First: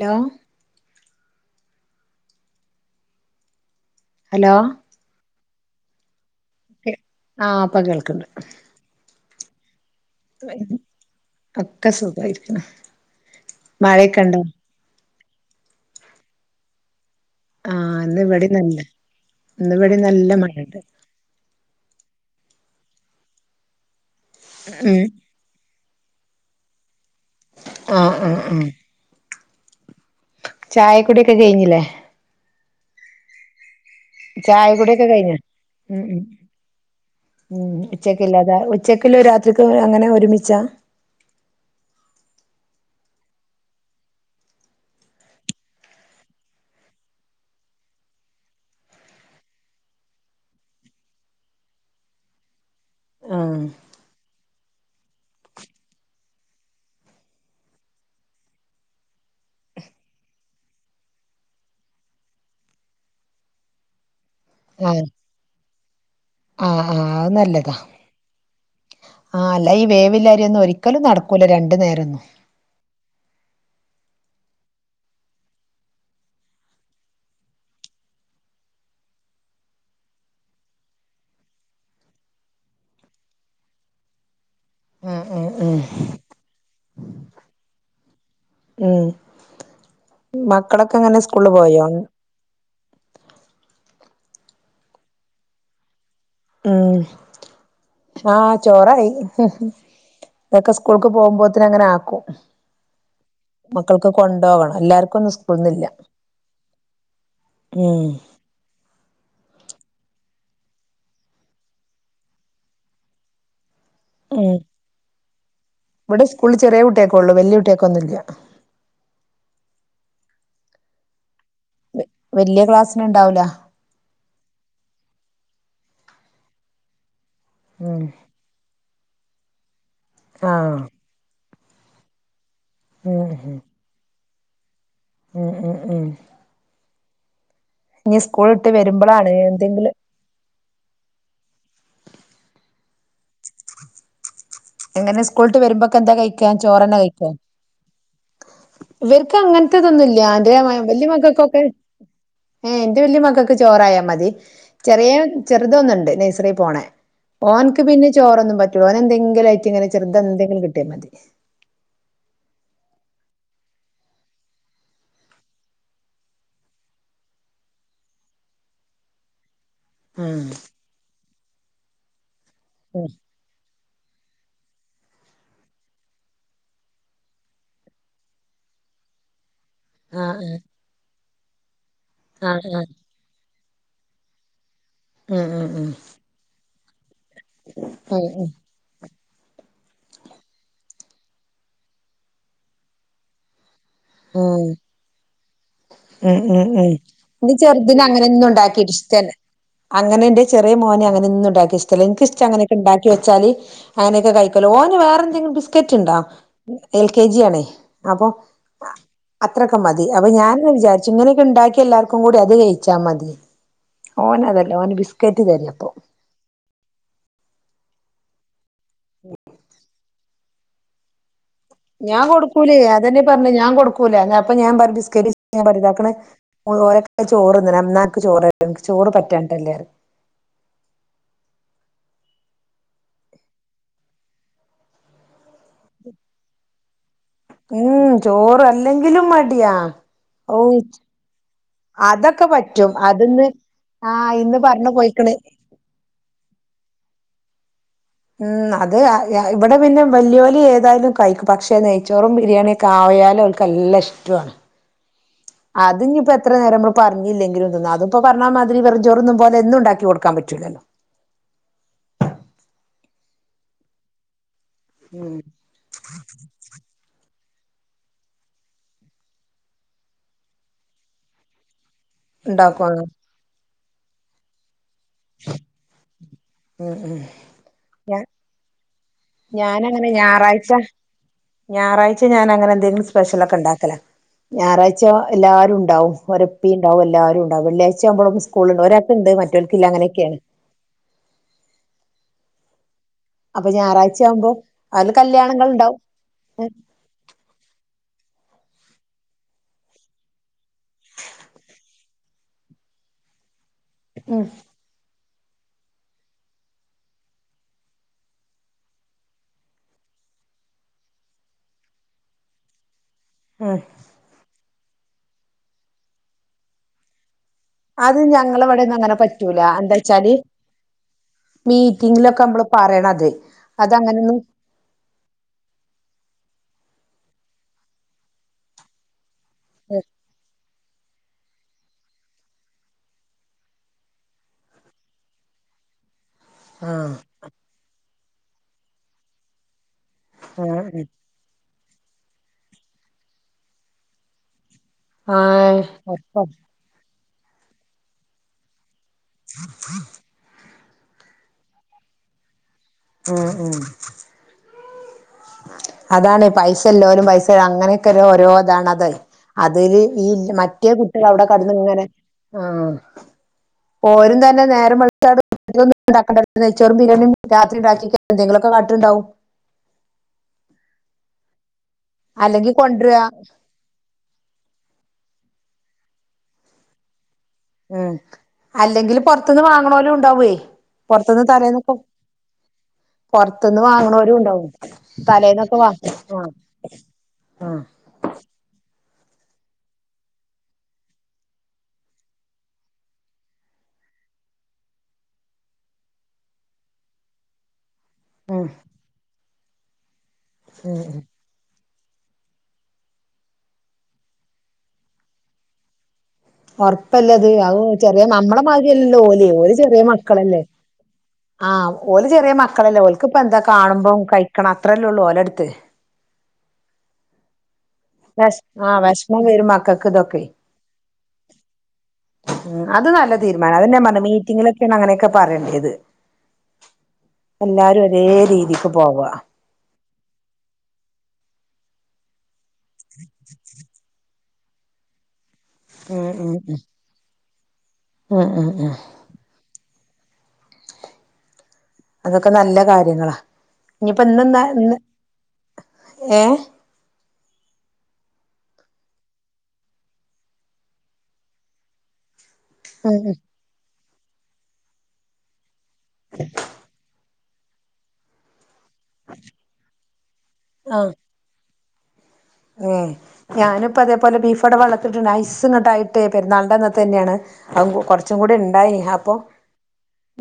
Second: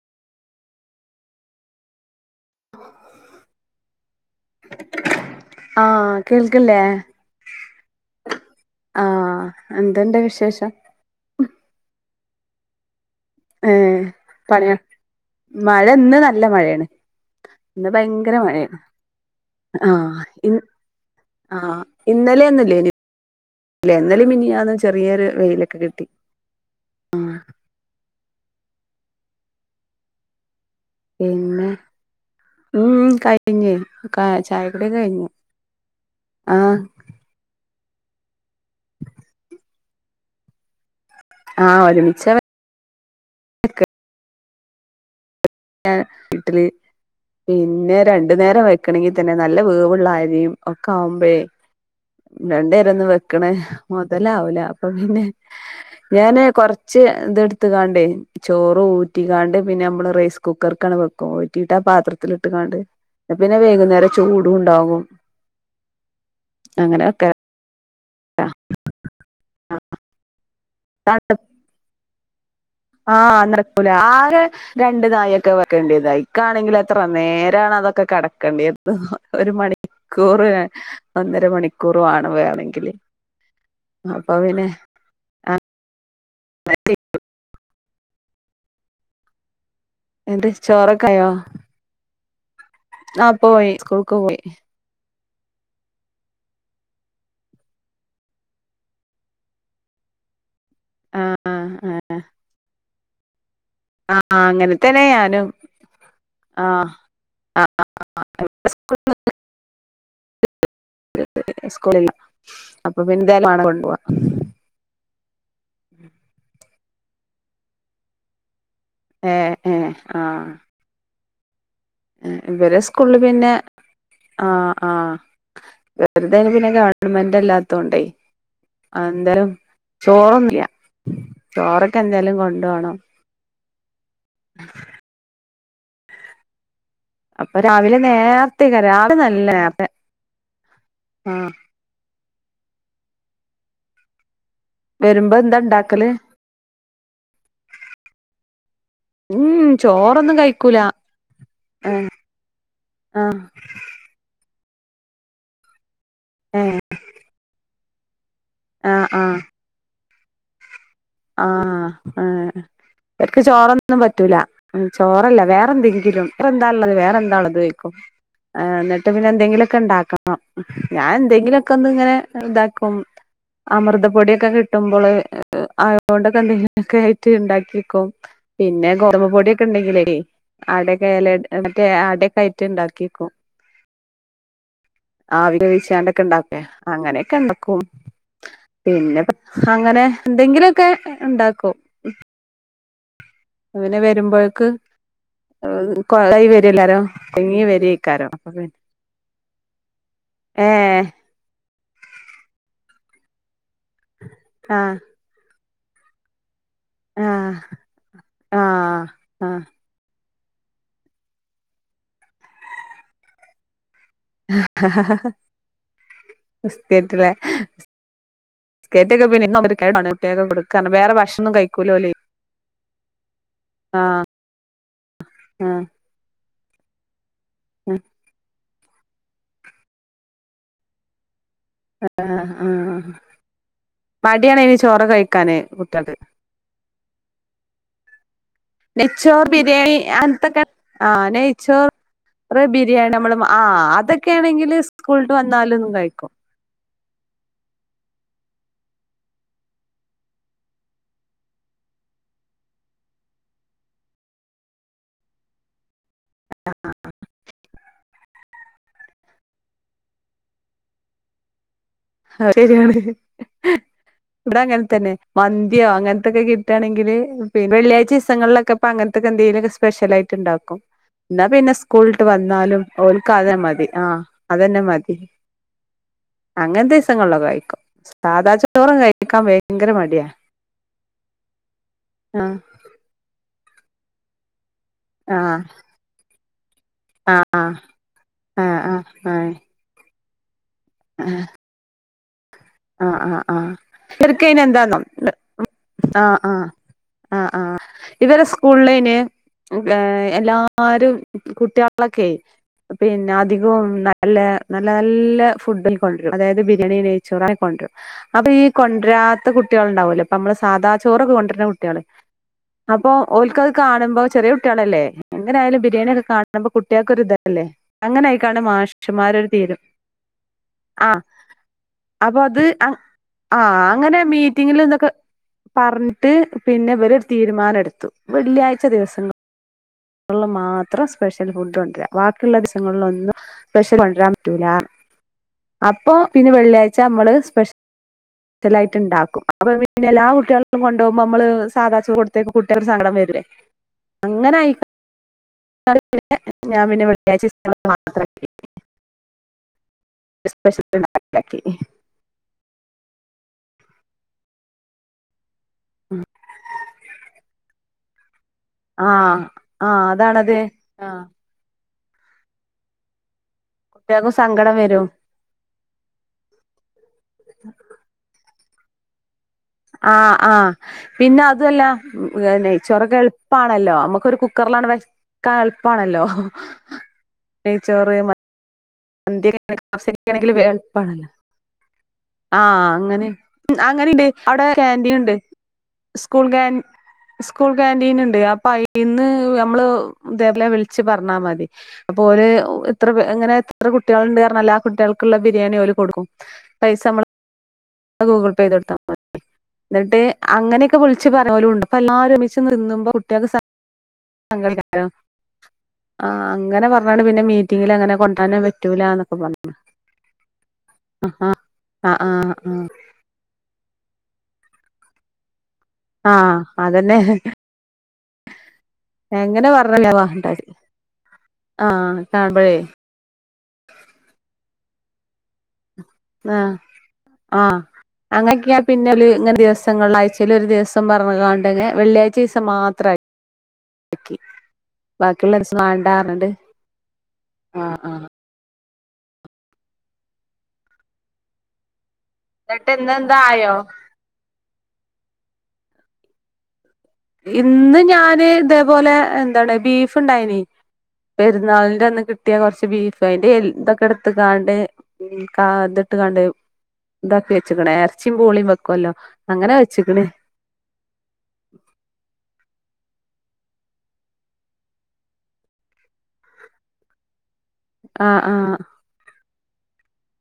Law. Hello. ആഹ കേൾകില്ലേ ആഹ് ഇപ്പൊ കേൾക്കണ്ട് ആഹ. എന്തണ്ടു വിശേഷം? ഒക്കെ സുഖായിരിക്കണ്. ഏ മഴയൊക്കെ ഇണ്ടോ പണി ന്ന മഴ ഇന്ന് നല്ല മഴേണ്. ഇന്ന് ആഹ് ഭയങ്കര ഇവിടെ നല്ല മഴേയാണ് ഇന്ന് ഇവിടെ ആഹ നല്ല ഇന് മഴയുണ്ട് ആഹ. ഇന്നലെ ഒന്നും ഇല്ലേയ്നി ല്ലേ ഇന്നലിം മിനിയാന്നും ഉം ചെറിയൊരു വെയിലൊക്കെ കിട്ടി. ആഹ ആഹ ആഹ. ചായകുടി ഒക്കെ പിന്നെ കയ്ഞ്ഞില്ലേ? ഉം കഴിഞ്ഞ് കാ ചായ ചായകുടി കുടി ഒക്കെ കഴിഞ്ഞു കഴിഞ്ഞ് ഉം ഉം ആഹ് ഉം ഉച്ചകലാതെ ഉച്ചക്ക്ല്ലതും രാത്രിക്ക് അങ്ങനെ ഒരുമിച്ച? ആഹ ഒരുമിച്ച വെ ക്ക ഞാ ഇട്ടിലി. പിന്നെ രണ്ടു നേരം വെക്കണെങ്കി തന്നെ നല്ല വേവ്ള്ള അരിയും ഒക്കെ ആവുമ്പേഴേ രണ്ട നേരം ഒന്നും വെക്കണ ആഹ് മൊതലാവൂല അപ്പൊ പിന്നെ ഞാന് കൊറച്ച് ഇത് ഇട്ത്ത് കാണ്ട ചോറ് ഊറ്റിക്കാണ്ട് പിന്നെ നമ്മള് റേസ് കുക്കർക്കാണ്ട് വെക്കുംറ്റിട്ട് ആ പാത്രത്തിലിട്ട് ങ്ങാണ്ട് പിന്നെ വൈകുന്നേര ആഹ് ചൂടുണ്ടാവും. ആഹ് ആഹ് അ നല്ലതാ ആ അല്ല ഈ വേവ്‌ള്ളരി ഒരി ക്കലും നടക്കൂല്ല രണ്ട് നേരോന്നും. ആഹ നടക്കൂല ആകെ രണ്ട് നായൊക്കെ വെക്കണ്ടേത് ഐകാണെങ്കില് എത്ര നേരാണാ അതൊക്കെ കടക്കണ്ടേത് ഒരു മണിക്കൂർ ഒന്നര മണിക്കൂർ വാണം വേവണങ്കി അപ്പ പിന്നെ ഉം ഉം ആ. ഉം. ഉം എന്റെ മക്കളൊക്കെങ്ങനെ സ്കൂള്ല് പോയോ ആ പോയി സ്കൂക്ക് പോയി. ഉം ആ ചോറായി അതൊക്കെ സ്കൂക്ക് പോവുമ്പോത്തിന് അങ്ങനെ ആഹ് ആക്കും. മക്കൾക്ക് ആഹ് കൊണ്ടോവണം അങ്ങനെ തന്നെ എല്ലാര്ക്കൊന്നും ഞാനും സ്കൂൾന്നില്ല. ആഹ് ആഹ് ഉം [unintelligible] സ്കൂളില്ല്ലാ അപ്പൊ പിന്നെന്തായാലും വാണം കൊണ്ടോവാ ഉം ഇവിടെ സ്കൂളിൽ ചെറ്യേ കുട്ട്യാക്കൊള്ളു വല്യ കുട്ട്യാക്കൊന്നുല്ല. ഏ ഏ ആ വല്യ ഇവരെ സ്കൂള്ള് ക്ലാസ്സിനുണ്ടാവൂല പിന്നെ ആ ആ ഇവര്തയ്ന് പിന്നെ ഗവൺമെന്റ്ല്ലാത്തോണ്ടേ ഉം അത് എന്തേലും ചോറന്നുല്ല ആഹ് ചോറൊക്കെ എന്തായാലും കൊണ് ഉം ഉം [inaudible] ഉം ഉം ഉം അപ്പൊ രാവിലെ ഇനി സ്കൂൾ ഇട്ട് നേരത്തെക്കാരം രാവിലെ വരുമ്പളാണ് നല്ല നേർത്തെ എന്തെങ്കിലും ആ എങ്ങനെ വരുമ്പോ സ്കൂള്ട്ട് എന്താ വരുമ്പോക്കെ ഇണ്ടാക്കല് എന്താ കഴിക്കാ ചോറ്ന്നെ കഴിക്കൊ ഇവര്ക്ക് ഉം അങ്ങനത്തെതൊന്നുല്ല ചോറൊന്നും അന്റെ കഴിക്കൂല വല്യ മക്കക്കൊക്കെ ഏഹ് ഏ എന്റെ വലിയ ആഹ് മക്കക്ക് ചോറായാ മതി ചെറിയ ചെറുതൊന്ന്ണ്ട് നെയ്സറി ഏഹ് പോണേ ഓന്ക്ക് പിന്നെ ചോറൊന്നും പറ്റൂ ആഹ് ഓനെന്തെങ്കിലാ ചെറ്ത് എന്തെങ്കിലും ആ ആ ഇവർക്ക് ചോറൊന്നും പറ്റൂല ചോറല്ല വേറെന്തെങ്കിലും വേറെന്താള്ള വേറെന്താള്ളതോയിക്കും ആ ന്ന്ട്ട് പിന്നെ എന്തെങ്കിലോ ക്കെണ്ടാക്കണം ആഹ് ഞാൻ എന്തെങ്കിലൊക്കൊന്ന് ഇങ്ങനെ ഇതാക്കും അമൃതപ്പൊടിയൊക്കെ കിട്ടുമ്പള് അഹ് അതൊണ്ടൊക്കെ എന്തെങ്കിലൊക്കെ ആയിട്ട് ഇണ്ടാക്കിക്കും പിന്നെ ഗോതമ്പ് പൊടി ക്കെണ്ടേങ്കിലെ ആഹ് അട എല മറ്റേ അടേക്കായിട്ട് ആഹ് ആഹ് ഇണ്ടാക്കിക്കും ആഹ് ആവി ആഹ് ആഹ് വേവിച്ചാണ്ടൊക്കെണ്ടാവൂലെ അങ്ങനെയൊക്കെണ്ടാക്കും ആഹ് ആഹ് പിന്നെ അങ്ങനെ എന്തെങ്കിലൊക്കെണ്ടാക്കും അവന് ആഹ് വരുമ്പോഴേക്ക് ഉം കൊളായി ഉം വരും ഉം എല്ലാരും ഇന്റെ കുടുങ്ങി ചെറ്തിന് അങ്ങനെ വരേക്കാരം അപ്പൊ പിന്നെ ഒന്നുണ്ടാക്കിട്ട് ഇഷ്ട്ടല്ല അങ്ങനെ ഇന്റെ ഏ ചെറിയ മോന് അങ്ങനെന്നും ഇണ്ടാക്കിയ ഇഷ്ട്ടല്ല ഇന്ക്ക് ഇ ന്ക്ക് അങ്ങനെയൊക്കെ ഇണ്ടാക്കി വെച്ചാല് അങ്ങനെയൊക്കെ കഴിക്കല് ഓന് ആഹ് വേറെന്തെങ്കി ബിസ്ക്കറ്റ്ണ്ടോ എൽ കെ ജി ആഹ് ആണേ അപ്പൊ ആഹ് ആഹ് അത്രക്കെ മതി അപ്പൊ ഞാനെന്നെ വിചാരിച്ചു ഇങ്ങനെയൊക്കെണ്ടാക്കി എല്ലാർക്കും കൂടി അത് കഴിച്ചാ മതി ഓന് അതല്ല ഓന് ബിസ്കറ്റ് തരിയിപ്പൊ ബിസ്കറ്റക്കെ പിന്നെ [unintelligible] കൊടുക്ക വേറെ ഭക്ഷണോന്നും കഴി ഞാൻ കൊടുക്കൂലേ അതെന്നെ പറഞ്ഞ ഞാൻ കൊടുക്കൂല അപ്പൊ ഞാൻ ബിസ്കറ്റ് ആഹ് [unintelligible] ഓരൊക്കെതാ ചോറ്ന്ന്ണ് എന്നാ അനക്ക് ചോറേരാ ചോറ് പറ്റാഞ്ഞിട്ടല്ലേറിം ആ ആ മടിയാണ് അയിന് ചോറൊക്കെ കഴിക്കാന് കുട്ട്യാക്ക് ഉം ചോറല്ലെങ്കിലും നെയ്ച്ചോർ മട്യാ ബിരിയാണി അങ്ങനത്തൊക്കെ അവും ആഹ് അതൊക്കെ പറ്റും അത് ആ അതൊക്കെയാണെങ്കില് സ്കൂള് വന്നാലും കഴിക്കും ഉം അത് ഇവിടെ പിന്നെ വലിയ വലിവ മ്മ് അത് അഹ് വല്യോല് ഏതായാലും കഴിക്കും പക്ഷെ നെയ്ച്ചോറും ബിരിയാണിെയൊക്കെ ആയാ ല് ഓല്ക്ക് നല്ല ഇഷ്ട്ടു ആണ് അത്ഞ്ഞ് ഇപ്പൊ എത്ര നേരും നമ്മള് പറഞ്ഞില്ലെങ്കിലും തിന്നു അതിപ്പോ പറഞ്ഞാമാതിരി വെറും ചോറ് തിന്നും പോലെന്നും ഇണ്ടാക്കി കൊടുക്കാന് പറ്റൂലലോ അത് ശരിയാണ് ഇവിടെ അങ്ങനെ തന്നെ ഉം മന്തിയോ അങ്ങനത്തൊക്കെ കിട്ടുകയാണെങ്കില് പിന്നെ വെള്ളിയഴ് ദിവസങ്ങളിലൊക്കെ ഇപ്പ അങ്ങനത്തെക്കെ എന്തെങ്കിലുംക്കെ സ്പെ്യലയിട്ട് ഉണ്ടാക്കും എന്നാ പിന്നെ സ്കൂളിവിട്ട് വന്നാലും ഉണ്ടാക്കും ഓലക്ക് അത് മതി ആ അതന്നെ മതി അങ്ങനെ ഉം ഉം ദിവസങ്ങളോ കഴിക്കും സാധാ ചോറും കഴി- ഞാൻ അങ്ങനെ ഞായറാഴ്ച ഞായറാഴ്ച ഞാൻ ആഹ് അങ്ങനെ എന്തെങ്കിലും സ്പെഷ്യല ഒക്കെ ഉണ്ടാക്കും ക്കല ഞായറാഴ്ച ആഹ് എല്ലാരും ഉണ്ടാവും ഒ- ഉപ്പ ഉണ്ടാവും എല്ലാരും ആഹ് ഉണ്ടാകും വെള്ളാഴ്ച ആകുമ്പോ ആഹ് സ്കൂളുണ്ട് ഒരാൾക്ക ഉണ്ട് മറ്റൊക്കക്കില്ല അങ്ങനൊക്കെയാണ് ആ ആ ആഹ് അപ്പൊ ആഹ് ഞായറാഴ്ച ആവുമ്പോ ചെറക്കയിന എന്താന്നോ അതില് കല്യാണങ്ങൾ ഉണ്ടാവും ആഹ് ആ ആഹ് ആഹ് ഇവരെ സ്- സ്കൂളിന് എല്ലാരും കുട്ടികളൊക്കെയി പിന്നെ അധികവും നല്ല ഉം ഉം നല്ല നല്ല ഫുഡ് കൊണ്ട് വരും അതായത് ബിരിയാണിേ നെയ്ച്ചോറ കൊണ്ടരും അപ്പൊ ഈ കൊണ്ടരാത്ത കുട്ടികൾ ഉണ്ടാവലോ ഇപ്പൊ നമ്മള് സാധാ ചോറൊക്കെ കൊണ്ടുവരുന്ന കുട്ടികള് [unintelligible] ഇപ്പൊ ഓൽക്കത് ഉം കാണുമ്പോ ചെറിയ കുട്ടികളല്ലേ എങ്ങനെയായാലും ബിരിയാണിയൊക്കെ കാണുമ്പോ കുട്ടൾക്ക് ഒരു ഇതല്ലേ അല്ലെ അത് അങ്ങനെ ആയിക്കാണ് ഞങ്ങളവിടെന്നും അങ്ങനെ മാഷിമാരൊരു പറ്റൂല തീരു എന്താ വെച്ചാല് ആ അപ്പൊ മീറ്റിങ്ങിലൊക്കെ അത് നമ്മള് അങ്ങ പറയണത് ആ അങ്ങനെ അതങ്ങനൊന്നും മീറ്റിങ്ങില് ഇതൊക്കെ പറഞ്ഞിട്ട് പിന്നെ ഇവറരു തീരുമാനം എടുത്തു വെള്ളിയാഴ്ച ദിവസങ്ങൾ കൊള്ള മാ ഇത്ര സ്പെഷ്യൽ ഫുഡ് കൊണ്ടുവരാ ബാക്കിയുള്ള ദിവസങ്ങളില ഒന്നും സ്പെഷ്യൽ കൊണ്ടുവരാൻ പറ്റൂല അപ്പൊ പിന്നെ വെള്ളിയാഴ്ച ആഹ് നമ്മള് സ്പെ്പലായിട്ട് ഉണ്ടാക്കും പിന്നെ എല്ലാ കുട്ടികളക്കും കൊണ്ട ആഹ് പോോക്പോ നമ്മള് സാധാച്ച കൊടുത്തേക്ക് കുട്ടികർ സങ്കടം വരല്ലേ അങ്ങനെ ആയി ആഹ് ഉറപ്പാ ഞാൻ പിന്നെ വിെള്ളിയാ ചർ ാ [unintelligible] പശിലാക്കി ഉം ഉ അതാണ് പൈസല്ലോരും പൈസ അങ്ങനെയൊക്കെ ഓരോ അതണതെ ആഹ് അതില് ആഹ് ഈ അതാണത് മറ്റേ ആഹ് കുട്ടികൾ അവിടെ കടന്ന ഇങ്ങനെ ഉ കുട്ടികൾക്കും പോരും തന്നെ സങ്കടം നേര വരും മസന്നും ഉണ്ടാക്കണ്ട നച്ചോറുംണ എന്തെങ്കിലൊക്കെ കാട്ടുണ്ടാവും ആഹ ആഹ പിന്നെ അതല്ല അല്ലെങ്കിൽ നെയ് ചോറക്ക കൊണ്ടുവരിക എളുപ്പാണല്ലോ നമ്മുക്കൊ ഒരു കുക്കറിലാണ് കളപ്പാണല്ലോ ഉം നെയച്ചോറ് അല്ലെങ്കിൽ പുറത്തുനിന്ന് സന്ത്ക്ക വാങ്ങണോലും ഉണ്ടാവേ അവസിക്കാണെങ്കിലില് വളപ്പണല്ലോ പുറത്തുനിന്ന് തലേന്നൊക്കെ ആഹ അങ്ങനെ പുറത്തുനിന്ന് അങ്ങനെണ്ട് വാങ്ങണോരും അവിടെ ഉണ്ടാവും ൻറീൻ ഉണ്ട് തലേന്നൊക്കെ വാ ആ സ്കൂൾൻ സ്കൂൾ ആ കാക്ാന്റീൻ ഉണ്ട് അപ്പൊ ഇന്ന് നമ്മള് ദേവല വിളിച്ചച്ച് പറഞ്ഞാൽ മതി അപ്പോ ഒരു ഇത്ര എങ്ങനെ അത്ര കുട്ടികളുണ്ട് കാരണംല്ല ആ കുട്ടികൾക്കുള്ള ബിരിയാണി പോല കൊടുക്കും പൈസ നമ്മള് ഗൂഗിൾ പേ ചെയ്ത കൊടുത്താ എന്നിട്ട് അങ്ങനെയൊക്കെ വിളിച്ച് പറഞ്ഞ പോലും ഉണ്ട് അപ്പ എല്ലരമിച്ച് നിന്നുമ്പോ കുട്ടികൾക്ക് സങ്കടിക്കോ ഉറപ്പല്ലത് അത് ചെറിയ നമ്മള കൊണ്ടുവരാൻ പറ്റൂല മാകല്ലല്ലോ എന്നൊക്കെ ഓലെ പറഞ്ഞു ഓല ചെറിയ മക്കളല്ലേ ആ ആഹ ആ ആ ഓല് ചെറിയ മക്കളല്ലേ ഓലക്ക് ഇപ്പ എന്താ കാണുമ്പം കഴിക്കണം അത്രല്ലേ ഉള്ളു ഓലടുത്ത് ആഹ അതന്നെ വഷ ആഹ് വിഷമം വെരുും എങ്ങനെ മക്കൾക്ക് പറഞ്ഞാവാ ഇതൊക്കെ ആ കാണുമ്പോഴേ ഉ അത് നല്ല തീരുമാനം അതെന്നാ പറഞ്ഞ മീറ്റിങ്ങിലൊക്കെയാണ് അങ്ങനെയൊക്കെ പറയണ്ടത് ഇത് ആഹ ആഹ ഒരേ അങ്ങനക്കെയ രീതിക്ക് പിന്നെ പോവാ ഇങ്ങെ ദിവസം ദസങ്ങളാഴ്ചയിൽ ഒരു ദിവസം പറഞ്ഞതാണ്ട വെള്ളിയാഴ്ച ദിവസം മാത്രി ബാക്കിള്ളച്ച ഉം നണ്ടണണ്ട് ഉം ഉം ഉം ഉ ഉ അതൊക്കെ നല്ല എന്നിട്ട് ഇന്ന് കാര്യങ്ങളാ എന്താ ആയോ ഇനിയിപ്പോ ഇന്ന്ന്താ ഇന്ന് ഏ ഇന്ന് ഞാന് ഇതേപോലെ എന്താണ് ബീഫ് ഇണ്ടായിന പെരുന്നാളിന്റെ അന്ന് കി കട്ടിയ കുറച്ച് ഉം ബീഫ് ഉം അയിന്റെറെ എതൊക്കെ എടുത്ത് കാണ്ട് ഇതിട്ട് കണ്ട് ഇതാക്കി വെച്ചക്കണേ ഇറച്ചിയും പൂളിയും വെക്കുവല്ലോ അങ്ങനെ വെച്ചക്കണേ ഏ ഞാനിപ്പ അതേപോലെ ബീഫോടെ വളർത്തിട്ട് ഐസ്ങ്ങോട്ടായിട്ടേ പെരുന്നാളുടെന്ന തന്നെയാണ് അ കൊറച്ചും ആഹ് കൂടി ആഹ് ഉണ്ടായിനീ അപ്പൊ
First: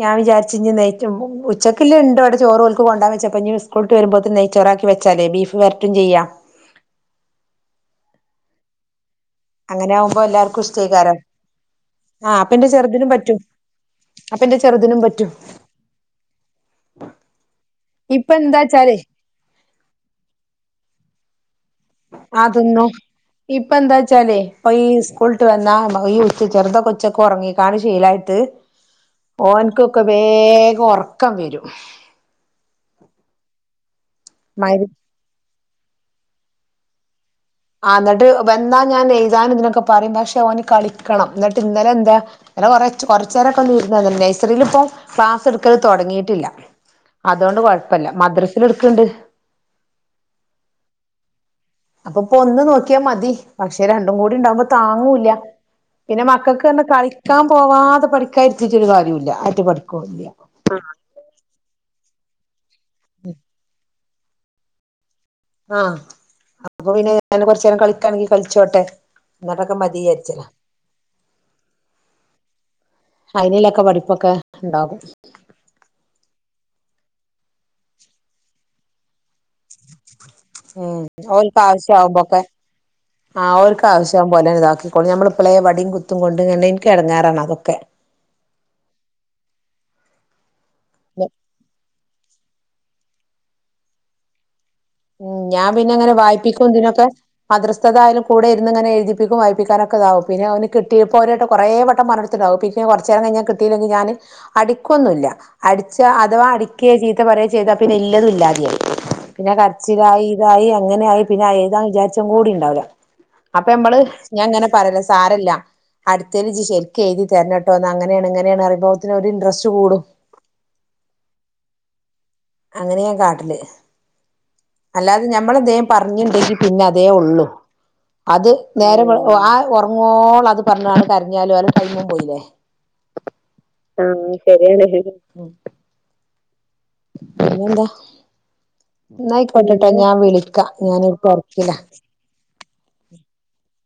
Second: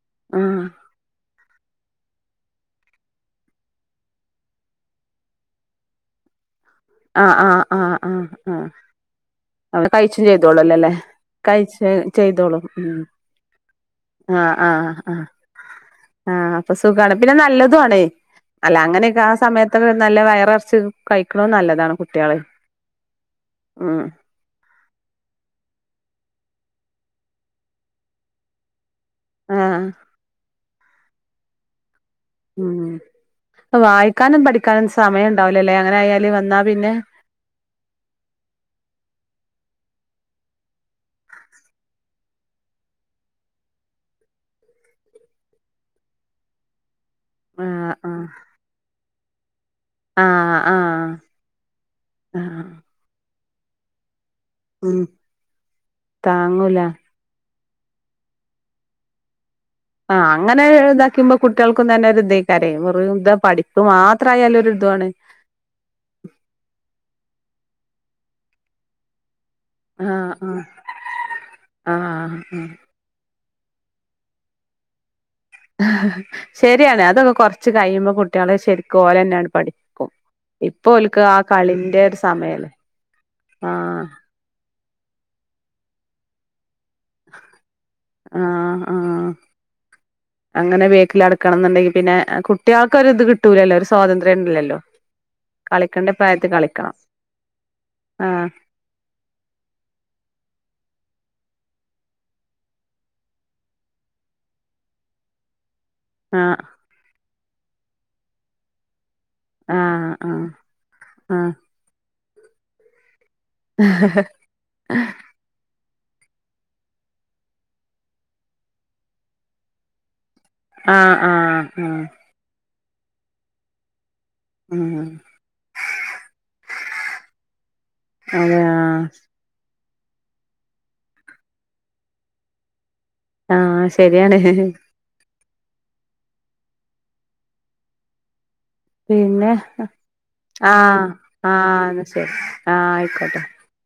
ഞാൻ ആഹ് വിചാരിച്ചഞ് നെയറ്റുമഉച്ച ഉച്ചക്കില്ല ഉണ്ടോ അവി ചോറ്ുകൽക്കക്ക് കൊണ്ടാ വച്ചപ്പപ്പോ സ്കൂളട്ട് വരുമ്പോഴത്തെ നെയ് ചോറക്കി വെച്ചാലേ ബീഫ് വരട്ടും ചെയ്യാം ആആ ആആആ അവ അങ്ങനെ ആവുമ്പോ കഴിച്ചും എല്ലാർക്കും ചെയ്തോളുംല്ലേ അല്ലേ ഇഷ്ടേക്കാരം കഴിച്ച ആഹ് അപ്പ ചെയ്തോളും ഇന്റെ ഉ ചെറുതിനും പറ്റും അപ്പ ആ ഇന്റെ ആ ചെറുതിനും ആ പറ്റും ആ അപ്പൊ സുഖമാണ് പിന്നെ നല്ലതു ആണേ ഇപ്പ അല്ല എന്താച്ചാലേ അങ്ങനെയൊക്കെ ആ സമയത്തൊക്കെ നല്ല വയറിറച്ച കഴിക്കണോ നല്ലത് അതൊന്ന ഇപ്പ എന്താ ഉം വച്ചാലേ ഇപ്പൊ ഈ ഉളിട്ട് വന്നാ ഈ ഉത്ത് ചെറുത കൊച്ചൊക്കെ ഉറങ്ങിക്കാണ് ശീലായിട്ട് ആഹ് ഓനക്കൊക്കെ വേഗം ഉറക്കം വരും ഉം വായിക്കാനും മഗ് പഠിക്കാനും സമയം ഉണ്ടാവ ല്ല ല്ലേ അങ്ങനെ ആയാല് വന്നാ പിന്നെ ആ ന്നിട്ട് വന്നാ ഞാൻ എഴുതാൻ ഇതിനൊക്കെ പറയും പക്ഷെ ഓന് കളിക്കണം എന്നിട്ട് ഇന്നലെ എന്താ ഇന്നല്ലേ കുറ കുറച്ച നേരൊക്കെ ഒന്നും ഇരുന്നില്ല നഴ്സറിൽ ഇപ്പോ ക്ലാസ് ട്ക്കൽ തുടങ്ങിട്ടില്ല അതുകൊണ്ട് ആഹ് കൊഴപ്പല്ല മദ്രസൽ ടുക്കണ്ട് ആ ആ അപ്പൊ ഇപ്പൊ ഒന്ന് നോക്കിയാ മതി പക്ഷെ രണ്ടും കൂടി ഉണ്ടാവുമ്പം ഉം താങ്ങൂല പിന്നെ മക്കക്ക് താങ്ങൂല തന്നേ കളിക്കാ പോവാതെ പഠിക്കാൻഇര്ത്തിറ്റ് ഒരു കാര്യല്ല ആ അങ്ങനെ ഇതാക്കുമ്പോ കുട്ടികൾക്കും തന്നെ ഒരു ഇതക്കാര പഠപ്പ് മാത്രം ത്രയായാലും ഒരിതുആണ് കുറച്ച നേരം കളിക്കാണെങ്കിൽ കളിച്ചോട്ടെ എന്നിട്ടൊക്കെ മതി ആ വിചാരിച്ചതാ ആ ആ ആ അൈനയിലൊക്കെ പഠിപ്പൊക്കെ ണ്ടാവും ഹ്‌ ഹ്‌ ശരിയാണ് അതൊക്കെ കൊറച്ച് കഴിയുമ്പോ കുട്ടികളെ ശരിക്കും പോലെ തന്നെയാണ് പഠിക്കും മ് ഇപ്പൊ ഓൽക്ക് ആ ഓല്ക് കളിന്റെ ഒരു ആവശ്യമാവുമ്പോൊക്കെ സമയല്ലേ ആഓല്ക് ആഹ് ആാവശ്യ ആവുമ്പോ എല്ല ഇതാക്കിക്കോളും നഞമ്മള് പ്പളെ വടിയും കുത്തും കൊണ്ട് ഇങ്ങനെ എനിക്ക് ഇടങ്ങാറാാണ് അതൊക്കെ ആഹ് ആഹ് അങ്ങനെ ബേക്കിൽ അടക്കണം എന്നുണ്ടെങ്ക പിന്നെ കുട്ടികൾക്കൊ ഒരു ഇത് കിട്ടൂലല്ലോ ഒരു സ്വാതന്ത്ര്യംല്ലല്ലോ ഉം ഞാൻ പിന്നെ അങ്ങനെ വായിപ്പിക്കും ഇതിനൊക്കെ അദൃസ്ഥതായാലും കൂടെ ആഹ് ഇരുന്ന്ങ്ങനെ എഴതിപ്പിക്കും വായിപ്പിക്കാനൊക്കെ ക്കൊ ഇതാവും പിന്നെ അവന് കിട്ടിയപ്പോ [unintelligible] കുറേ വട്ടം ത്തിട്ടുണ്ടകുംെ കുറച്ച നേരങ്ങ കഴിഞ്ഞാ കിട്ടയിെങ്ക ഞാന്ൻ അടിക്കൊന്നുല്ല അടിച്ച അഥവാ ആഹ് അടിക ചീത്ത പറയ ചെയ്താൽ പിന്നെ ഇല്ലത ഇല്ലാതെ ആവും പിന്നെ അച്ചിലായി ആഹ് ഇതായി അങ്ങനെ ആായി പിന്നെ ആഹ് ഏുതാന്ന് വിചാരിച്ചും കൂടിണ്ടാവില്ല അപ്പൊ നമ്മള് ഞാൻ ഇങ്ങനെ ആഹ് പറയല സാരില്ല അടുത്തൽ ശരിക്കും എഴുതി തരഞ്ഞെട്ടോ എന്ന് അങ്ങനെയാണ് ഇങ്ങനെയാണ് അറിഭവത്തിന് ഒരു ഇൻട്രസ്റ്റ് കൂടും ആ ആ ആ അങ്ങനെയാ കാട്ടല് ഉം അല്ലാതെ ഞമ്മൾ ന്തേലും പറഞ്ഞണ്ടെങ്കി പിന്നെ അതേേ ഉള്ളു അത് അതെ നേരെ ആഹ് ആ ഉറങ്ങോള അത് പറഞ്ഞതാണ് കരിഞ്ഞാാല ആ ശരിയാണ് [unintelligible] പിന്നെ ന്താ പിന്നെ എന്നായിക്കോട്ടട്ടെ ഞാൻ വിളിക്കാം ആഹ് ഞാനി് തെര്ക്കില്ല ആഹ് എന്നാ ശരി ആഹ് ആയിക്കോട്ടെ